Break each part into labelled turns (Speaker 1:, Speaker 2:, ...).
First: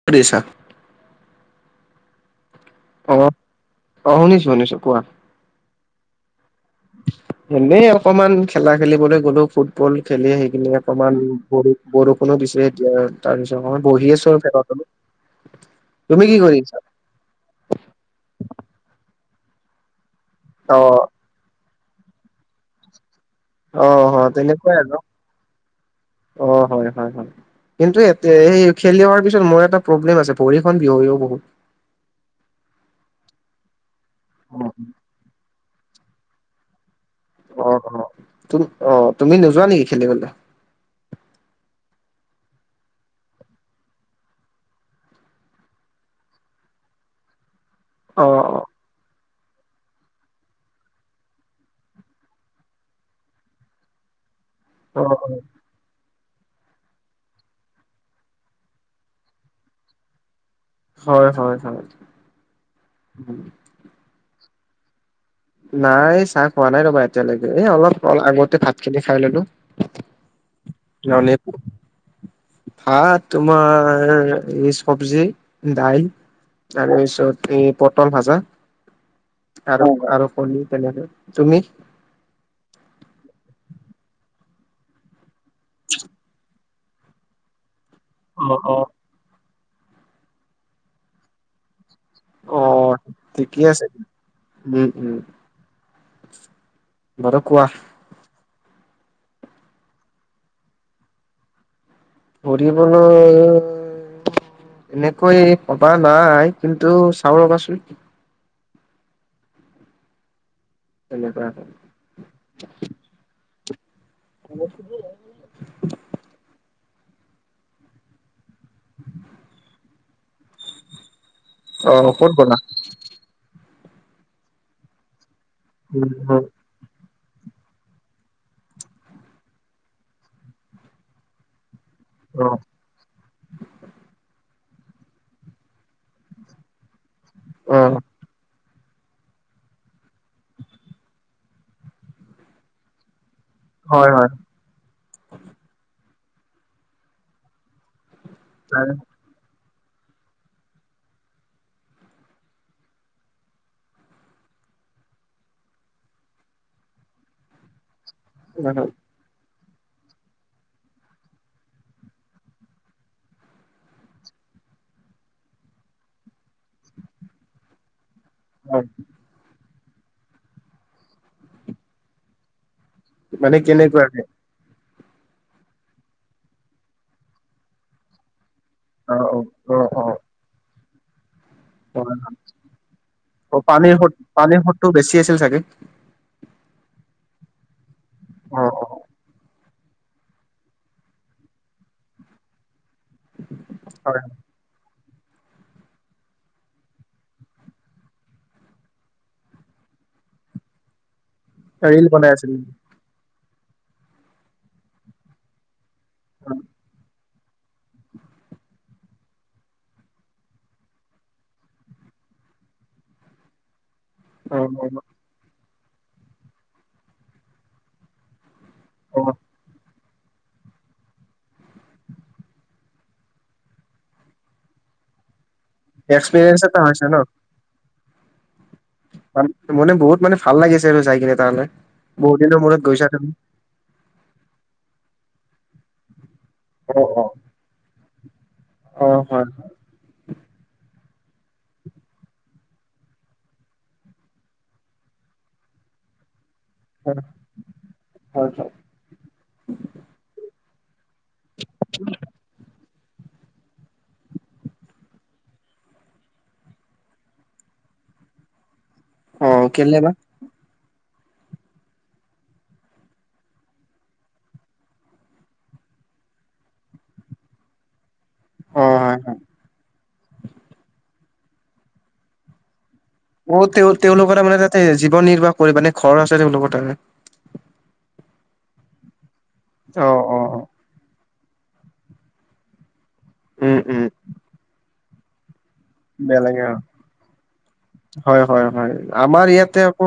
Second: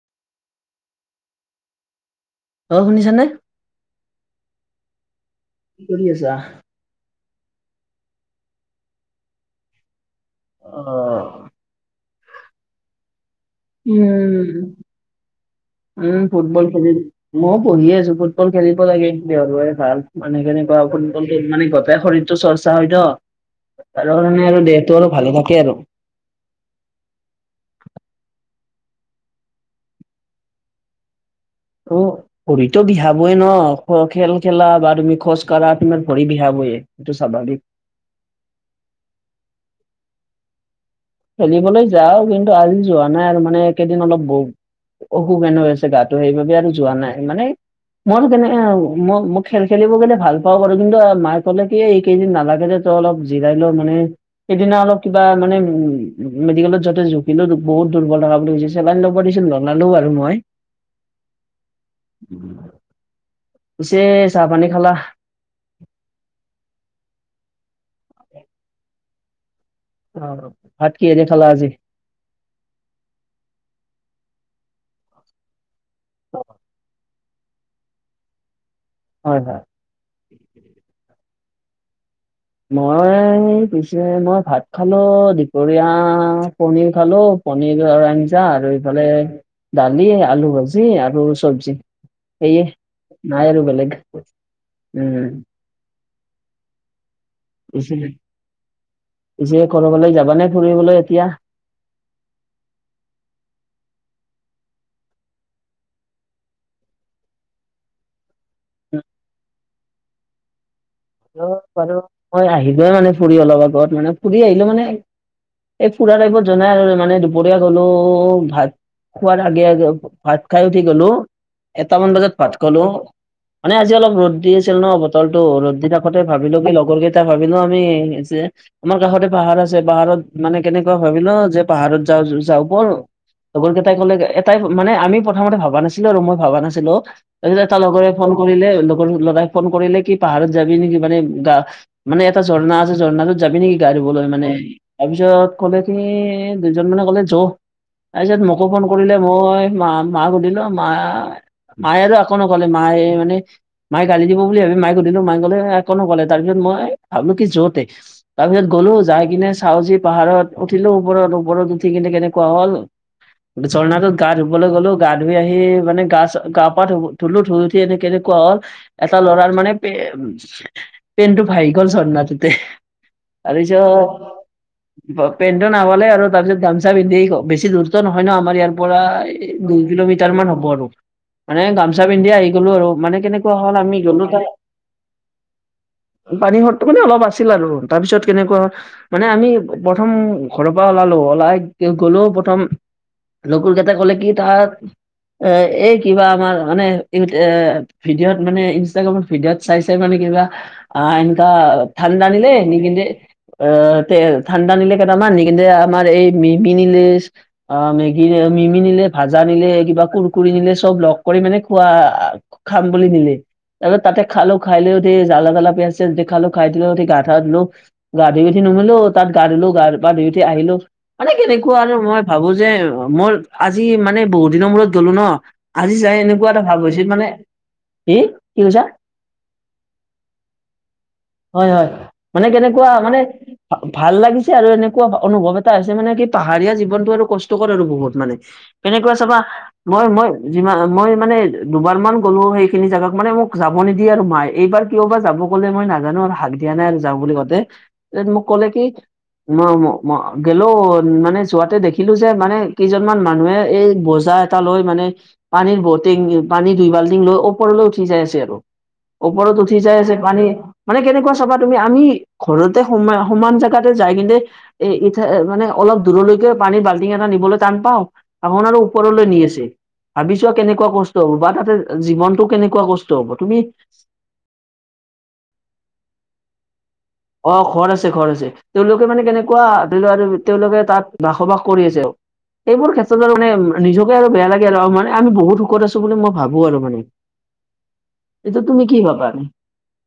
Speaker 1: কি কৰি আছা
Speaker 2: অ শুনিছানে
Speaker 1: অ শুনিছো শুনিছো কোৱা
Speaker 2: কি কৰি আছা
Speaker 1: এনেই অকমান খেলা খেলিবলৈ গ'লো ফুট বল খেলি আহি কিনে অকমান
Speaker 2: অ',
Speaker 1: বৰু বৰষুণো দিছে এতিয়া তাৰপিছত মই বহি আছো আৰু ফেনৰ
Speaker 2: উম,
Speaker 1: তলত তুমি কি কৰিছা
Speaker 2: মইও বহিয়ে আছো ফুটবল খেলিব লাগে দেহৰ বাবে ভাল মানে
Speaker 1: অ
Speaker 2: কেনেকোৱা ফুট বল খেল মানে গোটেই শৰীৰটো চৰ্চা হয় ত
Speaker 1: অ
Speaker 2: তাৰ
Speaker 1: হয়
Speaker 2: কাৰণে আৰু
Speaker 1: তেনেকুৱাই
Speaker 2: দেহটো আৰু ভালে থাকে আৰু
Speaker 1: অ হয় হয় হয় কিন্তু এটে এই খেলি অহাৰ পিছত মোৰ এটা প্ৰব্লেম আছে ভৰিখন বিহই ও বহুত
Speaker 2: অ ভৰিতো বিহাবই ন খ খেল খেলা বা তুমি খোজ কঢ়া তোমাৰ ভৰি বিহাবএ এইটো স্বাভাবিক
Speaker 1: অ অ তুম অ তুমি নোযোৱা নেকি খেলিবলৈ
Speaker 2: খেলিবলৈ যাও কিন্তু আজি যোৱা নাই আৰু মানে এই কেইদিন অলপ ব অসুখ হেনো হৈ আছে গাটো সেইবাবে আৰু যোৱা নাই মানে মোৰ
Speaker 1: অ
Speaker 2: কেনে আৰু মোৰ মোক খেল খেলিব গলে ভাল পাওঁ বাৰু কিন্তু মাই ক'লে কি এই কেইদিন নালাগে দে তই অলপ জিৰাই লওঁ মানে সেইদিনা অলপ
Speaker 1: অ অ
Speaker 2: কিবা মানে উ মেডিকেলত যোৱাতে জুখিলো বহুত দুৰ্বল থকা বুলি কৈছে চেলাইন ল'ব দিছিল নলালো বাৰু মই
Speaker 1: হয় হয় হয়
Speaker 2: পিছে চাহ পানী খালা
Speaker 1: নাই চাহ খোৱা নাই ৰ'বা এতিয়ালৈকে এই অলপ অ আগতে ভাত খিনি খাই ললো
Speaker 2: অ ভাত কিহেদি খালা আজি
Speaker 1: ভাত তোমাৰ এই চব্জি দাইল তাৰ পিছত এই পটল ভাজা
Speaker 2: হয় হয়
Speaker 1: আৰু আৰু ক তেনেকে তুমি
Speaker 2: মই পিছে মই ভাত খালো দুপৰীয়া পনীৰ খালো পনীৰৰ আৰু আঞ্জা
Speaker 1: অ',
Speaker 2: আৰু
Speaker 1: অ'।
Speaker 2: এইফালে দালি আলু ভাজি আৰু চব্জি। সেয়ে
Speaker 1: অ',
Speaker 2: নাই
Speaker 1: ঠিকে
Speaker 2: আৰু
Speaker 1: আছে।
Speaker 2: বেলেগ উম
Speaker 1: বাৰু কোৱা
Speaker 2: গৈছিলে। পিছে কৰবালে যাবানে ফুৰিবলৈ এতিয়া?
Speaker 1: পঢ়িবলৈ তেনেকৈ ভবা নাই, কিন্তু চাও ৰবাচোন।
Speaker 2: [unintelligible]
Speaker 1: তেনেকুৱা।
Speaker 2: [unintelligible] বাৰু মই আহিলোয়েই মানে ফুৰি অলপ আগত। মানে ফুৰি আহিলোঁ মানে, এ ফুৰা টাইমত জনাই আৰু মানে দুপৰীয়া গ'লো ভাত খোৱাৰ আগে-আগে ভাত খাই উঠি গ'লো।
Speaker 1: অ',
Speaker 2: এটামান
Speaker 1: ক'ত
Speaker 2: বজাত
Speaker 1: গ'লা?
Speaker 2: ভাত খালোঁ। মানে আজি অলপ ৰ'দ দি আছিল ন বতৰটো! ৰ'দ দি
Speaker 1: উম,
Speaker 2: থাকোঁতে
Speaker 1: উম,
Speaker 2: ভাবিলো কি লগৰ কেই এতিয়া ভাবিলো আমি যে আমাৰ কাষতে পাহাৰ আছে পাহাৰত মানে কেনেকুৱা ভাবিলো যে পাহাৰত যাওঁ যোৰ
Speaker 1: অ',
Speaker 2: যাওঁ বল আৰু লগৰ কেইটাই কলে এটাই মানে আমি প্ৰথমতে ভবা নাছিলো আৰু মই ভবা নাছিলো তাৰপিছত এটা
Speaker 1: অ',
Speaker 2: লগৰে ফোন কৰিলে লগৰ ল'ৰাই ফোন কৰিলে কি পাহাৰত যাবি নেকি মানে গা মানে এটা ঝৰ্ণা আছে ঝৰ্ণাটোত যাবি নেকি গা়
Speaker 1: হয়,
Speaker 2: ধুবলৈ
Speaker 1: হয়।
Speaker 2: মানে তাৰপিছত কলে কি দুজন মানে কলে জোও তাৰপিছত মোকো ফোন কৰিলে মই মা মাক সুধিলো মাই মায়ে আৰু একো নক'লে। মায়ে মানে, মায়ে গালি দিব বুলি ভাবি মাক শুধিলো। মায়ে ক'লে, এ একো নক'লে। তাৰ পিছত মই ভাবিলো কি যতে, তাৰ পিছত গ'লো। যাই কিনে হাউজি পাহাৰত উঠিলো। ওপৰত-ওপৰত উঠি কিনে কেনেকুৱা হ'ল! ঝৰনাটোত গা ধুবলৈ গ'লো। গা ধুই আহি মানে গা চা, গা-পা ধুব ধুলো। ধুই উঠ তে' কেনেকুৱা হ'ল,
Speaker 1: হয়,
Speaker 2: এটা ল'ৰাৰ মানে পেনছ পেনটো ভাহি গ'ল ঝৰ্নাটোতে। তাৰ
Speaker 1: মানে কেনেকুৱাকে?
Speaker 2: পিছত পেনটো নাপালে আৰু। তাৰপিছত গামোচা পিন্ধি বেছি দূৰতো নহয় ন আমাৰ ইয়াৰ
Speaker 1: অ', অ',
Speaker 2: পৰা দুই
Speaker 1: অ', অ',
Speaker 2: কিলোমিটাৰ মান হ'ব আৰু। মানে গামোচা পিন্ধি আহি গ'লো আৰু। মানে কেনেকুৱা হ'ল আমি গ'লো তাত
Speaker 1: টো বেছি আছিল চাগে
Speaker 2: পানী সতটো মানে অলপ আছিল আৰু তাৰ পিছত কেনেকুৱা
Speaker 1: অ', অ',
Speaker 2: মানে আমি প্ৰথম ঘৰৰ পৰা ওলালো, ওলাই তেওঁক ক'লো, প্ৰথম লগৰকেটাই
Speaker 1: হয়।
Speaker 2: ক'লে কি তাক এ এই কিবা আমাৰ মানে, ইহঁতে ভিডিঅ'ত মানে, ইনষ্টাগ্ৰামত ভিডিঅ'ত চাই-চাই মানে কিবা আ এনকা
Speaker 1: ৰিল
Speaker 2: ঠাণ্ডা
Speaker 1: বনাই
Speaker 2: দিলে
Speaker 1: আছিল
Speaker 2: দিকিনে আ তে ঠাণ্ডা নিলে কেইটামান নিকিনে আমাৰ এই মি পি নিলে অ মেগী নি, মিমি নিলে, ভাজা নিলে কিবা কুৰকুৰি নিলে, চব লগ কৰি মানে খোৱা আ খাম বুলি নিলে। তাৰপিছত তাতে
Speaker 1: অ
Speaker 2: খালোঁ, খাই লৈ উঠি জালে-জালে পিয়াঁজ-ছিয়াজ দি খালোঁ। খাই লৈ উঠি গা-ঠা ধুলো। গা ধুই উঠি নুমুউঠালো।
Speaker 1: অ
Speaker 2: তাত গা ধুলো গা-পা ধুই উঠি আহিলোঁ। মানে কেনেকুৱা আৰু মই ভাবোঁ যে, অ মোৰ আজি মানে বহুত দিনৰ মূৰত গলো ন! আজি ছাই এনেকুৱা এটা ভাব হৈছে মানে, কি কি কৈছা?
Speaker 1: মান মানে বহুত মানে ভাল লাগিছে আৰু যাই কিনে। তালৈ
Speaker 2: হয় হয়
Speaker 1: বহুত
Speaker 2: মানে
Speaker 1: দিনৰ মূৰত
Speaker 2: কেনেকুৱা,
Speaker 1: গৈছা
Speaker 2: মানে
Speaker 1: তুমি
Speaker 2: ভা ভাল লাগিছে আৰু এনেকুৱা অনুভৱ এটা হৈছে মানে কি, পাহাৰীয়া
Speaker 1: অ
Speaker 2: জীৱনটো
Speaker 1: অ
Speaker 2: আৰু কষ্ট কষ্টকৰ আৰু বহুত মানে,
Speaker 1: অ
Speaker 2: কেনেকুৱা চাবা
Speaker 1: হয়
Speaker 2: মই মই যিমান মই মানে দুবাৰমান গ'লো সেইখিনি জাগাত। মানে মোক যাব নিদিয়ে আৰু মায়ে। এইবাৰ কিয় বা যাব ক'লে মই নাজানো আৰু হাক দিয়া নাই আৰু যাওঁ
Speaker 1: হয়
Speaker 2: বুলি কওঁতে। তেওঁ মোক
Speaker 1: হয়
Speaker 2: ক'লে
Speaker 1: হয়।
Speaker 2: কি ম ম গ'লেও মানে যোৱাতে দেখিলোঁ যে মা কেইজনমান মানুহে এই বোজা এটা লৈ মানে পানীৰ বটিং, পানী দুই বাল্টিং লৈ ওপৰলৈ উঠি যাই আছে আৰু
Speaker 1: অ
Speaker 2: ওপৰত উঠি যাই
Speaker 1: কেলে বা
Speaker 2: আছে পা নী মানে কেনেকুৱা চাবা তুমি, আমি ঘৰতে সোমাই সমান জাগাতে যাই কিনে এ এতিয়া মানে অলপ দূৰলৈকে পানীৰ বাল্টিং এটা নিবলৈ টান পাওঁ ধাওনাৰো
Speaker 1: অ হয়
Speaker 2: ওপৰলৈ নি
Speaker 1: হয়
Speaker 2: আছে ভাবি চোৱা কেনেকুৱা কষ্ট হ'ব তাতে জীৱনটো কেনেকুৱা কচ
Speaker 1: অ তেওঁ তেওঁলোকৰ তাৰ মানে তাতে জীৱন নিৰ্বাহ কৰিব মানে ঘৰ আছে তেওঁলোকৰ তাতে
Speaker 2: অ ঘৰ আছে ঘৰ আছে তেওঁলোকে মানে কেনেকুৱা ধৰি
Speaker 1: অ অ
Speaker 2: লোৱা
Speaker 1: অ
Speaker 2: তেওঁলোকে তাত বাসবাস কৰি আছে আও এইবোৰ ক্ষেত্ৰত আৰু মানে
Speaker 1: উম উম
Speaker 2: নিজকে আৰু বেয়া লাগে আৰু মানে আমি বহুত সুখত আছ
Speaker 1: বেয়া লাগে অ হয়
Speaker 2: এইটো
Speaker 1: হয়
Speaker 2: তুমি
Speaker 1: হয়
Speaker 2: কি ভাবা
Speaker 1: আমাৰ ইয়াতে আকৌ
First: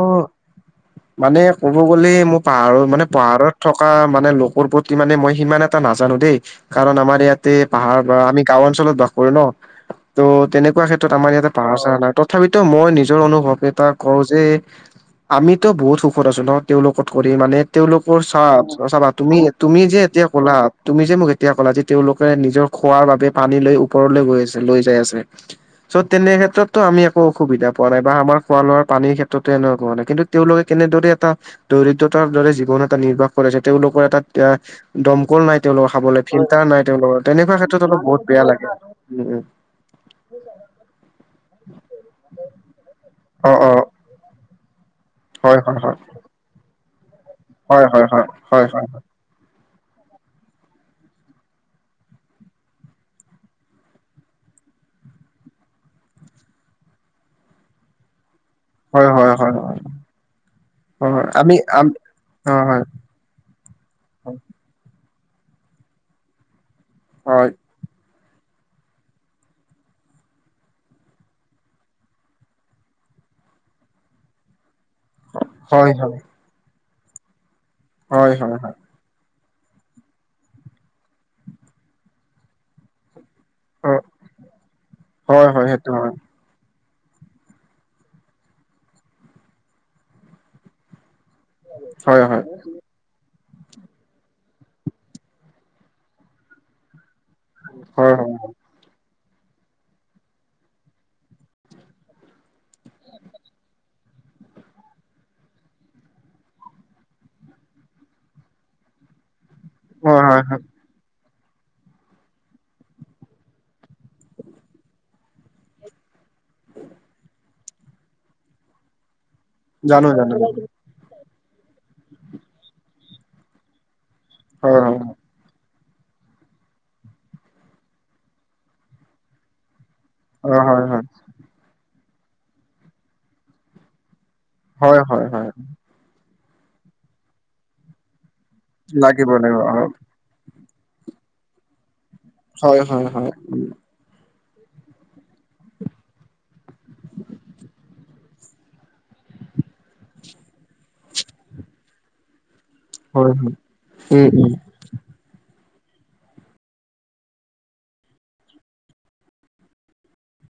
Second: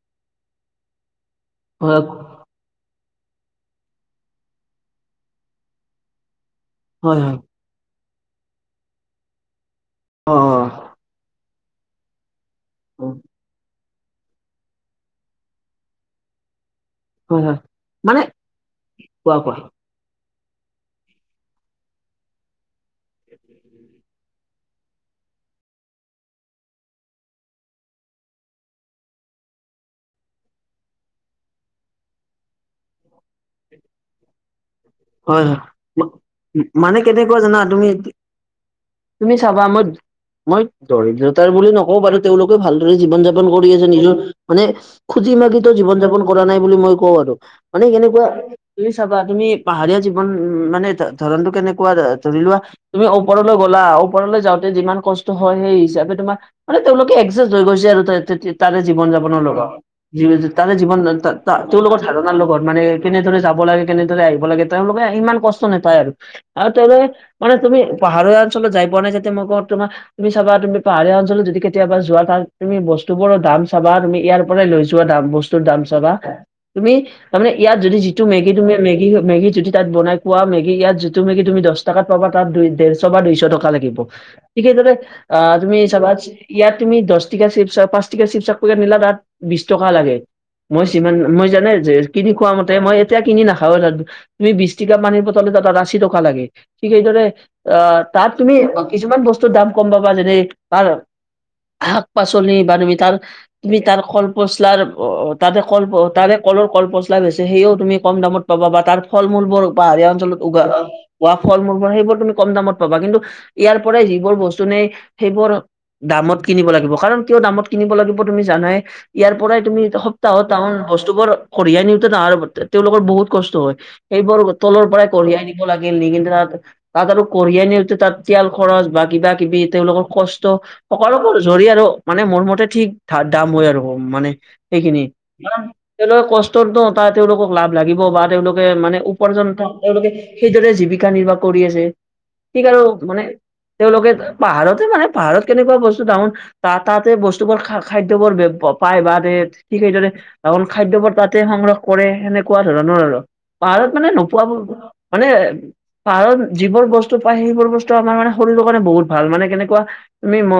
Speaker 1: মানে ক'ব
Speaker 2: হয়
Speaker 1: গ'লে মোৰ পাহাৰৰ মানে পাহাৰত থকা মানে লোকৰ প্ৰতি মানে মই সিমান এটা নাজানো দেই কাৰণ
Speaker 2: হয়
Speaker 1: আমাৰ
Speaker 2: হয়
Speaker 1: ইয়াতে পাহাৰপৰা আমি গাওঁ অঞ্চলত বাস কৰো ন, ত
Speaker 2: অ
Speaker 1: তেনেক আমাৰ ইয়াতে পাহাৰ-চাহাৰ নাই তথাপিতো মই নিজৰ অনুভৱ এটা কওঁ যে আমিতো বহুত সুখত আছো নহ তেওঁলোকত কৰি
Speaker 2: হয় হয়
Speaker 1: মানে তেওঁলোকৰ
Speaker 2: মানে
Speaker 1: চা চাবা
Speaker 2: কোৱা
Speaker 1: তুমি,
Speaker 2: কোৱা
Speaker 1: তুমি যে এতিয়া ক'লা তুমি যে মোক এতিয়া ক'লা যে তেওঁলোকে নিজৰ খোৱাৰ বাবে পানী লৈ ওপৰলৈ গৈ আছে লৈ যাই আছে। চ' তেনে ক্ষেত্ৰতো আমি একো অসুবিধা পোৱা নাই বা আমাৰ খোৱা-লোৱাৰ পানীৰ ক্ষেত্ৰতে এনেকুৱা হোৱা নাই কিন্তু তেওঁলোকে কেনেদৰে এটা দৰিদ্ৰতাৰ দৰে জীৱন এটা নিৰ্বাহ কৰে যে তেওঁলোকৰ এটা এতিয়া দমকল
Speaker 2: হয় হয়
Speaker 1: নাই তেওঁলোকৰ
Speaker 2: মা-
Speaker 1: খাবলে, ফিল্টাৰ নাই
Speaker 2: মানে
Speaker 1: তেওঁলোকৰ,
Speaker 2: কেনেকুৱা জানা
Speaker 1: তেনেকুৱা ক্ষেত্ৰত
Speaker 2: তুমি
Speaker 1: অলপ বহুত বেয়া লাগে। উম
Speaker 2: তুমি
Speaker 1: উম
Speaker 2: চাবা মই মই দৰিদ্ৰতাৰ বুলি নকওঁ বাৰু তেওঁলোকে ভালদৰে জীৱন-যাপন
Speaker 1: অ
Speaker 2: কৰি
Speaker 1: অ
Speaker 2: আছে নিজৰ মানে
Speaker 1: হয়
Speaker 2: খুজি-মাগিটো
Speaker 1: হয় হয়
Speaker 2: জীৱন-যাপন কৰা নাই বুলি মই কওঁ আৰু
Speaker 1: হয়
Speaker 2: মানে
Speaker 1: হয় হয়
Speaker 2: কেনেকুৱা
Speaker 1: হয় হয়
Speaker 2: তুমি চাবা তুমি পাহাৰীয়া জীৱন মানে ধৰণটো কেনেকুৱা ধৰি লোৱা তুমি ওপৰলৈ গ'লা, ওপৰলৈ যাওঁতে যিমান কষ্ট হয় সেই হিচাপে তোমা মানে তেওঁলোকে একজেষ্ট হৈ গৈছে আৰু তই ততে তাৰে জীৱন
Speaker 1: হয় হয়
Speaker 2: যাপনৰ
Speaker 1: হয় হয়
Speaker 2: লগ, জী জী তাৰে জীৱন
Speaker 1: হয় হয়।
Speaker 2: তা তা
Speaker 1: আমি
Speaker 2: টোৰ
Speaker 1: আম
Speaker 2: লগত ধাৰণাৰ লগত
Speaker 1: হয়
Speaker 2: মানে
Speaker 1: হয়
Speaker 2: কেনেদৰে যাব লাগে, কেনেদৰে আহিব লাগে, তেওঁলোকে আ ইমান কষ্ট নাপায় আৰু, আৰু তেওঁলোকে মানে তুমি পাহাৰীয়া অঞ্চলত যাই পোৱা নাই যাতে মই কওঁ তোমা তুমি চাবা তুমি পাহাৰীয়া অঞ্চলত যদি কেতিয়াবা যোৱা, তাত তুমি বস্তুবোৰৰ দাম চাবা, তুমি ইয়াৰ মানে লৈ যোৱা দাম বস্তুৰ দাম
Speaker 1: হয়
Speaker 2: চাবা,
Speaker 1: হয়
Speaker 2: তুমি তাৰমানে ইয়াত যদি যিটো
Speaker 1: হয় হয়
Speaker 2: মেগি
Speaker 1: হয়
Speaker 2: তুমি মেগি মেগি যদি তাত বনাই খোৱা মেগি ইয়াত যিটো তুমি দছ টকাত পাবা তাত দুই ডেৰছ বা দুইছ টকা টকা
Speaker 1: হয়
Speaker 2: লাগিব৷ঠিক সেইদৰে
Speaker 1: অ
Speaker 2: আ
Speaker 1: হয় হয়
Speaker 2: তুমি
Speaker 1: সেইটো হয়
Speaker 2: চাবাচ ইয়াত তুমি দছটিকা চিপ্‌-চ পাঁচটিকা চিপ্‌চ একপেকেট নিলা, তাত বিছ টকা লাগে৷ মই ছিমান, মই জানাই যে
Speaker 1: হয়
Speaker 2: কিনি
Speaker 1: হয়
Speaker 2: খোৱা মতে মই এতিয়া কিনি নাখাওঁৱে তাত৷ তুমি বিছটিকা পানীৰ বটল এটা তাত আশী টকা লাগে৷ঠিক সেইদৰে অ
Speaker 1: হয় হয়
Speaker 2: তাত
Speaker 1: হয়
Speaker 2: তুমি কিছুমান বস্তুৰ দাম কম পাবা, যেনে তাৰ শাক-পাচলি বা তুমি তাৰ তুমি তাৰ কল পচলাৰ অ, তাতে কল তাৰে কলৰ কল পচলা বেচে, সেইও তুমি কম দামত পাবা বা তাৰ ফল-মূল বোৰ পাহাৰীয়া
Speaker 1: হয়
Speaker 2: অঞ্চলত
Speaker 1: হয় হয়।
Speaker 2: উগা হোৱা ফল-মূলবোৰ, সেইবোৰ তুমি কম দামত পাবা, কিন্তু ইয়াৰ পৰাই যিবোৰ বস্তু নেই সেইবোৰ দামত কিনিব লাগিব৷ কাৰণ কিয় দামত কিনিব লাগিব তুমি জানাই? ইয়াৰ পৰাই তুমি
Speaker 1: জানো জানো
Speaker 2: সপ্তাহত টাউন বস্তুবোৰ কঢ়িয়াই নিওঁতে তাহাৰ, তেওঁলোকৰ বহুত কষ্ট হয়৷ এইবোৰ
Speaker 1: হয়
Speaker 2: তলৰ
Speaker 1: হয়
Speaker 2: পৰাই কঢ়িয়াই নি লাগিল, নি কিনে তাত তাত আৰু কঢ়িয়াই নিওঁতে তাত তিয়াল খৰছ বা কিবা-কিবি, তেওঁলোকৰ কষ্ট,
Speaker 1: হয় হয় হয়
Speaker 2: সকলবোৰ জৰি আৰু মানে মোৰ মতে ঠিক দাম হয় আৰু মানে
Speaker 1: হয় হয় হয় হয়।
Speaker 2: সেইখিনি৷কাৰণ, তেওঁলোকে কষ্টৰ তো তাৰ তেওঁলোকক লাভ লাগিব বা তেওঁলোকে
Speaker 1: লাগিব লাগিব
Speaker 2: উপাৰ্জনটো
Speaker 1: অ
Speaker 2: তেওঁলোকে সেইদৰে জীৱিকা নিৰ্বাহ কৰি আছে৷ ঠিক আৰু
Speaker 1: হয় হয় হয় হয়
Speaker 2: মানে,
Speaker 1: হয়
Speaker 2: তেওঁলোকে পাহাৰতে মানে পাহাৰত কেনেকুৱা বস্তু টাউন তা তাতে বস্তুবোৰ খা খাদ্যবোৰ বে পায় বা দে ঠিক সেইদৰে টাউন খাদ্যবোৰ তাতে সংগ্ৰহ কৰে সেনেকুৱা ধৰণৰ আৰু
Speaker 1: [unintelligible]
Speaker 2: পাহাৰত মানে
Speaker 1: উম
Speaker 2: নোপোৱাবোৰ মানে পাহাৰত যিবোৰ বস্তু পায়, সেইবোৰ বস্তু আমাৰ মানে শৰীৰৰ কাৰণে বহুত ভাল মানে কেনেকুৱা তুমি ম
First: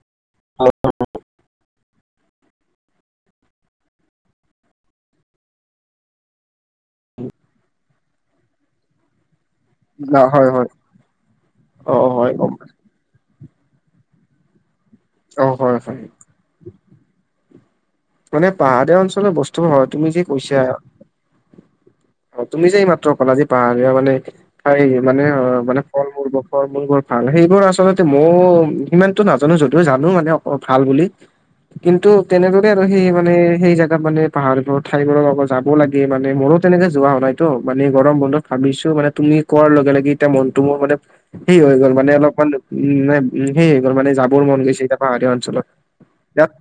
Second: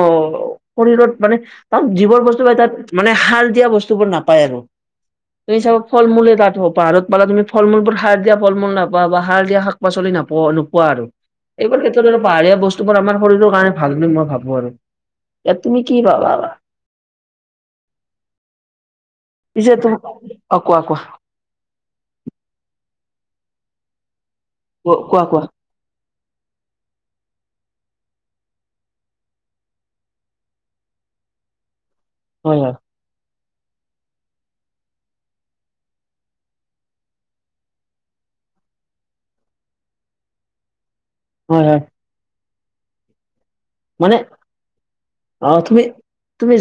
Speaker 1: হয়
Speaker 2: শৰীৰত মানে তাত যিবোৰ বস্ কি কয় তাত মানে সাৰ দিয়া বস্তুবোৰ নাপায় আৰু তুমি চাব ফল-মূলে তাত হওঁক পাহাৰত পালা তুমি ফল-মূলবোৰ সাৰ দিয়া ফল-মূল নাপাবা বা সাৰ দিয়া শাক শাক পাচলি
Speaker 1: না হয়
Speaker 2: নাপোৱা
Speaker 1: হয়।
Speaker 2: নোপোৱা আৰু এইবোৰ
Speaker 1: অ
Speaker 2: ক্ষেত্ৰত ধৰ
Speaker 1: হয় গম
Speaker 2: পাহাৰীয়া বস্তু তোমাৰ আমাৰ শৰীৰৰ কাৰণে ভাল বুলি মই ভাবো আৰু
Speaker 1: অ
Speaker 2: ইয়াত
Speaker 1: হয়
Speaker 2: তুমি
Speaker 1: হয়
Speaker 2: কি পা ভাবা
Speaker 1: মানে পাহাৰীয়া অঞ্চলৰ বস্তুবোৰ
Speaker 2: পিছে
Speaker 1: হয়
Speaker 2: তুম
Speaker 1: তুমি যে
Speaker 2: অ
Speaker 1: কৈছা
Speaker 2: কোৱা কোৱা
Speaker 1: অ তুমি যে এইমাত্ৰ কলা যে পাহাৰীয়া মানে হাই মানে
Speaker 2: কোৱা
Speaker 1: অ
Speaker 2: কোৱা
Speaker 1: মানে ফল মূলবোৰৰ ফল মূলবোৰ ভাল সেইবোৰ আচলতে মও সিমানতো নাজানো যদিও জানো মানে অ অ ভাল বুলি কিন্তু
Speaker 2: হয়
Speaker 1: তেনেকৈ
Speaker 2: হয়
Speaker 1: সেই মানে সেই জাগাত মানে পাহাৰবোৰ ঠাইবোৰ লগত যাব লাগে মানে মোৰো তেনেকে যোৱা হোৱা নাই ত' মানে গৰম বন্ধত ভাবিছো মানে তুমি কোৱাৰ লগে লগে এতিয়া মনটো মোৰ মানে সেই
Speaker 2: হয়
Speaker 1: হৈ
Speaker 2: হয়
Speaker 1: গ'ল মানে অলপমান মানে উম সেই হৈ গ'ল মানে যাবৰ মন গৈছে এতিয়া পাহাৰীয়া
Speaker 2: অ
Speaker 1: অঞ্চলত, এয়াত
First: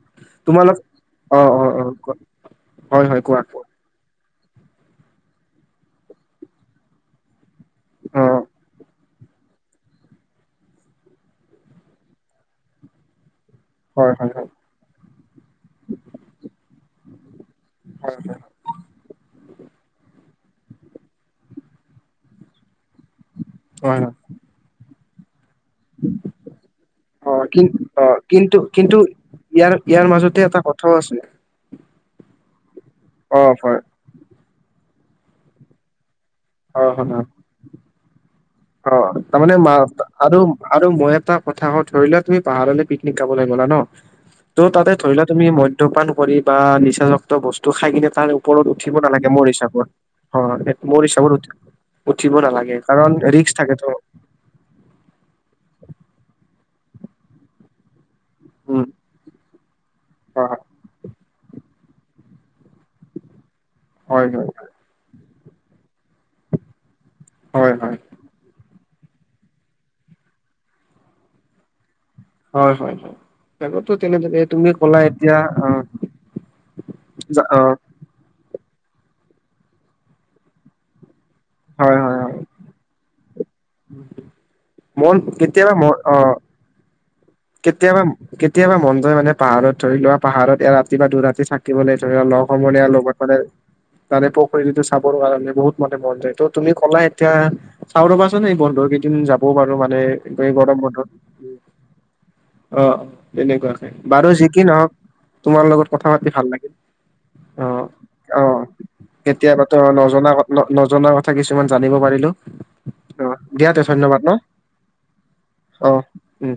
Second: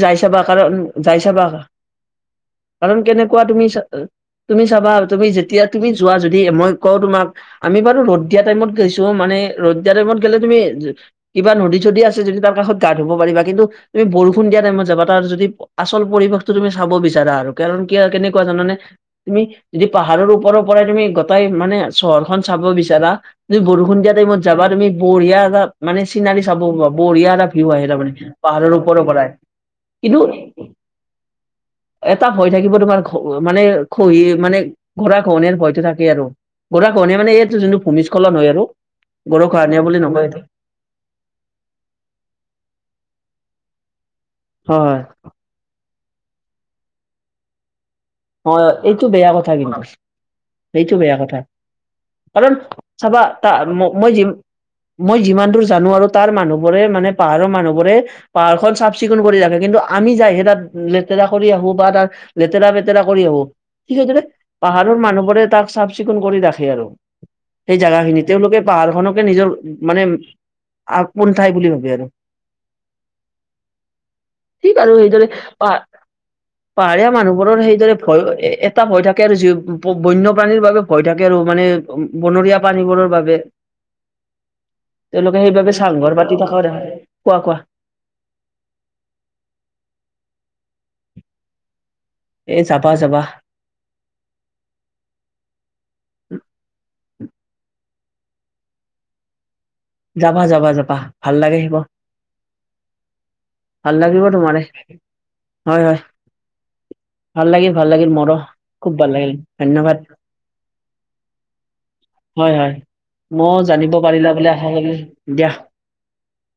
Speaker 1: তোমালোক
Speaker 2: যায়
Speaker 1: অ
Speaker 2: চাবা৷
Speaker 1: অ অ
Speaker 2: কাৰণ
Speaker 1: হয় হয়
Speaker 2: কেনেকুৱা
Speaker 1: কোৱা কোৱা
Speaker 2: তুমি চা তুমি চাবা, তুমি যেতিয়া তুমি যোৱা যদি মই কওঁ তোমাক, আমি বাৰু
Speaker 1: অ
Speaker 2: ৰ'দ দিয়া টাইমত গৈছোঁ৷ টো মানে ৰ'দ দিয়া টাইমত গেলে তুমি, কিবা নদী-চদী আছে যদি তাৰ কাষত গা ধুব পাৰিবা, কিন্তু তুমি
Speaker 1: হয় হয়
Speaker 2: বৰষুণ
Speaker 1: হয়
Speaker 2: দিয়া টাইমত যাবা তাৰ যদি আচল পৰিৱেশটো তুমি চাব বিচাৰা আৰু কাৰণ কি আৰু
Speaker 1: হয়
Speaker 2: কেনেকুৱা জানানে? তুমি যদি পাহাৰৰ ওপৰৰ পৰাই তুমি গোটাই মানে চহৰখন চাব বিচাৰা তুমি বৰষুণ
Speaker 1: হয় হয়
Speaker 2: দিয়া টাইমত যাবা তুমি বঢ়িয়া এটা মানে চিনাকি চাব
Speaker 1: অ
Speaker 2: বঢ়িয়া এটা
Speaker 1: কি
Speaker 2: ভিউ আহে
Speaker 1: অ
Speaker 2: তাৰমানে
Speaker 1: কিন্তু
Speaker 2: পাহাৰৰ
Speaker 1: কিন্তু
Speaker 2: ওপৰৰ পৰাই,
Speaker 1: ইয়াৰ ইয়াৰ
Speaker 2: কিন্তু
Speaker 1: মাজতে এটা কথাও আছে
Speaker 2: এটা ভয় থাকিব তোমাৰ ঘ
Speaker 1: অ
Speaker 2: মানে
Speaker 1: হয়
Speaker 2: খহি মানে গঢ়াখহনীয়াৰ ভয়টো থাকেই আৰু
Speaker 1: অ শুনা
Speaker 2: গঢ়াখহনীয়া মানে এইয়াতো যোনটো ভূমিস্খলন হয় আৰু।
Speaker 1: অ
Speaker 2: গৰা
Speaker 1: তাৰমানে
Speaker 2: খহনীয়া বুলি
Speaker 1: মাৰত
Speaker 2: নকয়
Speaker 1: আৰু
Speaker 2: এইটো।
Speaker 1: আৰু মই এটা কথা কওঁ ধৰি লোৱা তুমি পাহাৰলে পিকনিক খাবলে গ'লা ন, ত' তাতে
Speaker 2: হয়
Speaker 1: ধৰি লোৱা তুমি মধ্যপান কৰি বা নিচাযুক্ত বস্তু খাই কিনে তাৰ
Speaker 2: হয়
Speaker 1: ওপৰত উঠিব
Speaker 2: এইটো বেয়া
Speaker 1: নালাগে
Speaker 2: কথা
Speaker 1: মোৰ
Speaker 2: কিন্তু
Speaker 1: হিচাপত, অ
Speaker 2: এইটো
Speaker 1: মোৰ
Speaker 2: বেয়া কথা
Speaker 1: হিচাপত উঠ- উঠিব
Speaker 2: কাৰণ
Speaker 1: নালাগে কাৰণ
Speaker 2: চাবা তা
Speaker 1: ৰিক্স থাকেতো।
Speaker 2: ম- মই যি মই যিমান দূৰ জানো আৰু তাৰ মানুহবোৰে মানে পাহাৰৰ মানুহবোৰে পাহাৰখন
Speaker 1: উম
Speaker 2: চাফ চিকুণ কৰি ৰাখে কিন্তু আমি যাই হে
Speaker 1: হয়
Speaker 2: তাত লেতেৰা কৰি আহো বা তাত লেতেৰা পে তেৰা কৰি আহোম, ঠিক সেইদৰে
Speaker 1: হয় হয়
Speaker 2: পাহাৰৰ মানুহবোৰে তাক চাফ চিকুণ কৰি ৰাখে আৰু।
Speaker 1: হয়
Speaker 2: সেই
Speaker 1: হয়
Speaker 2: জাগাখিনিত। তেওঁলোকে পাহাৰখনকে নিজৰ মানে আপোন ঠাই বুলি ভাবে আৰু।
Speaker 1: হয় হয় হয় আগতো তেনেদৰে তুমি
Speaker 2: ঠিক আৰু
Speaker 1: কলা
Speaker 2: সেইদৰে
Speaker 1: এতিয়া অ
Speaker 2: পাহ পাহাৰীয়া
Speaker 1: যা-
Speaker 2: মানুহবোৰৰ
Speaker 1: অ
Speaker 2: সেইদৰে ভয় এটা ভয় থাকে আৰু জী বন্যপ্ৰাণীৰ বাবে ভয় থাকে আৰু মানে
Speaker 1: হয় হয় হয়
Speaker 2: বনৰীয়া প্ৰানীবোৰৰ বাবে।
Speaker 1: মন
Speaker 2: তেওঁলোকে
Speaker 1: কেতিয়াবা
Speaker 2: সেইবাবে
Speaker 1: ম
Speaker 2: চাংঘৰ
Speaker 1: অ
Speaker 2: পাতি থাক‌ও দেখা যায়। কোৱা কোৱা।
Speaker 1: কেতিয়াবা কেতিয়াবা মনযাই মানে পাহাৰত ধৰি লোৱা পাহাৰত এ ৰাতি বা দু ৰাতি থাকি কিমানে থাকা লগ
Speaker 2: এ যাবা
Speaker 1: সমনীয়াৰ
Speaker 2: যাবা
Speaker 1: লগত মানে- তাৰে পুখুৰীটোতো চাব নোৱাৰা বোলে, বহুত মানে মন যায় ত তুমি কলা এতিয়া চাও ৰবাচোন এই বন্ধ কেইদিন যাবও পাৰো মানে
Speaker 2: যাবা
Speaker 1: এই
Speaker 2: যাবা
Speaker 1: গৰম
Speaker 2: যাবা
Speaker 1: বন্ধত -
Speaker 2: ভাল লাগে আহিব।
Speaker 1: অ তেনেকুৱাকে
Speaker 2: ভাল লাগিব
Speaker 1: বাৰু যি
Speaker 2: তোমাৰে
Speaker 1: কি নহওক তোমাৰ
Speaker 2: হয়
Speaker 1: লগত
Speaker 2: হয়
Speaker 1: কথা পাতি ভাল লাগিল।
Speaker 2: ভাল
Speaker 1: অ
Speaker 2: লাগিল ভাল লাগিল মোৰো
Speaker 1: অ
Speaker 2: খুব ভাল লাগিল
Speaker 1: কেতিয়াবা তো
Speaker 2: ধন্যবাদ
Speaker 1: নজনা নজনা কথা কিছুমান জানিব পাৰিলো।
Speaker 2: হয় হয়,
Speaker 1: অ
Speaker 2: মইয়ো
Speaker 1: দিয়া তে
Speaker 2: জানিব
Speaker 1: ধন্যবাদ ন
Speaker 2: পাৰিলা বুলি আশা থাকিল, দিয়া।
Speaker 1: অ, উম।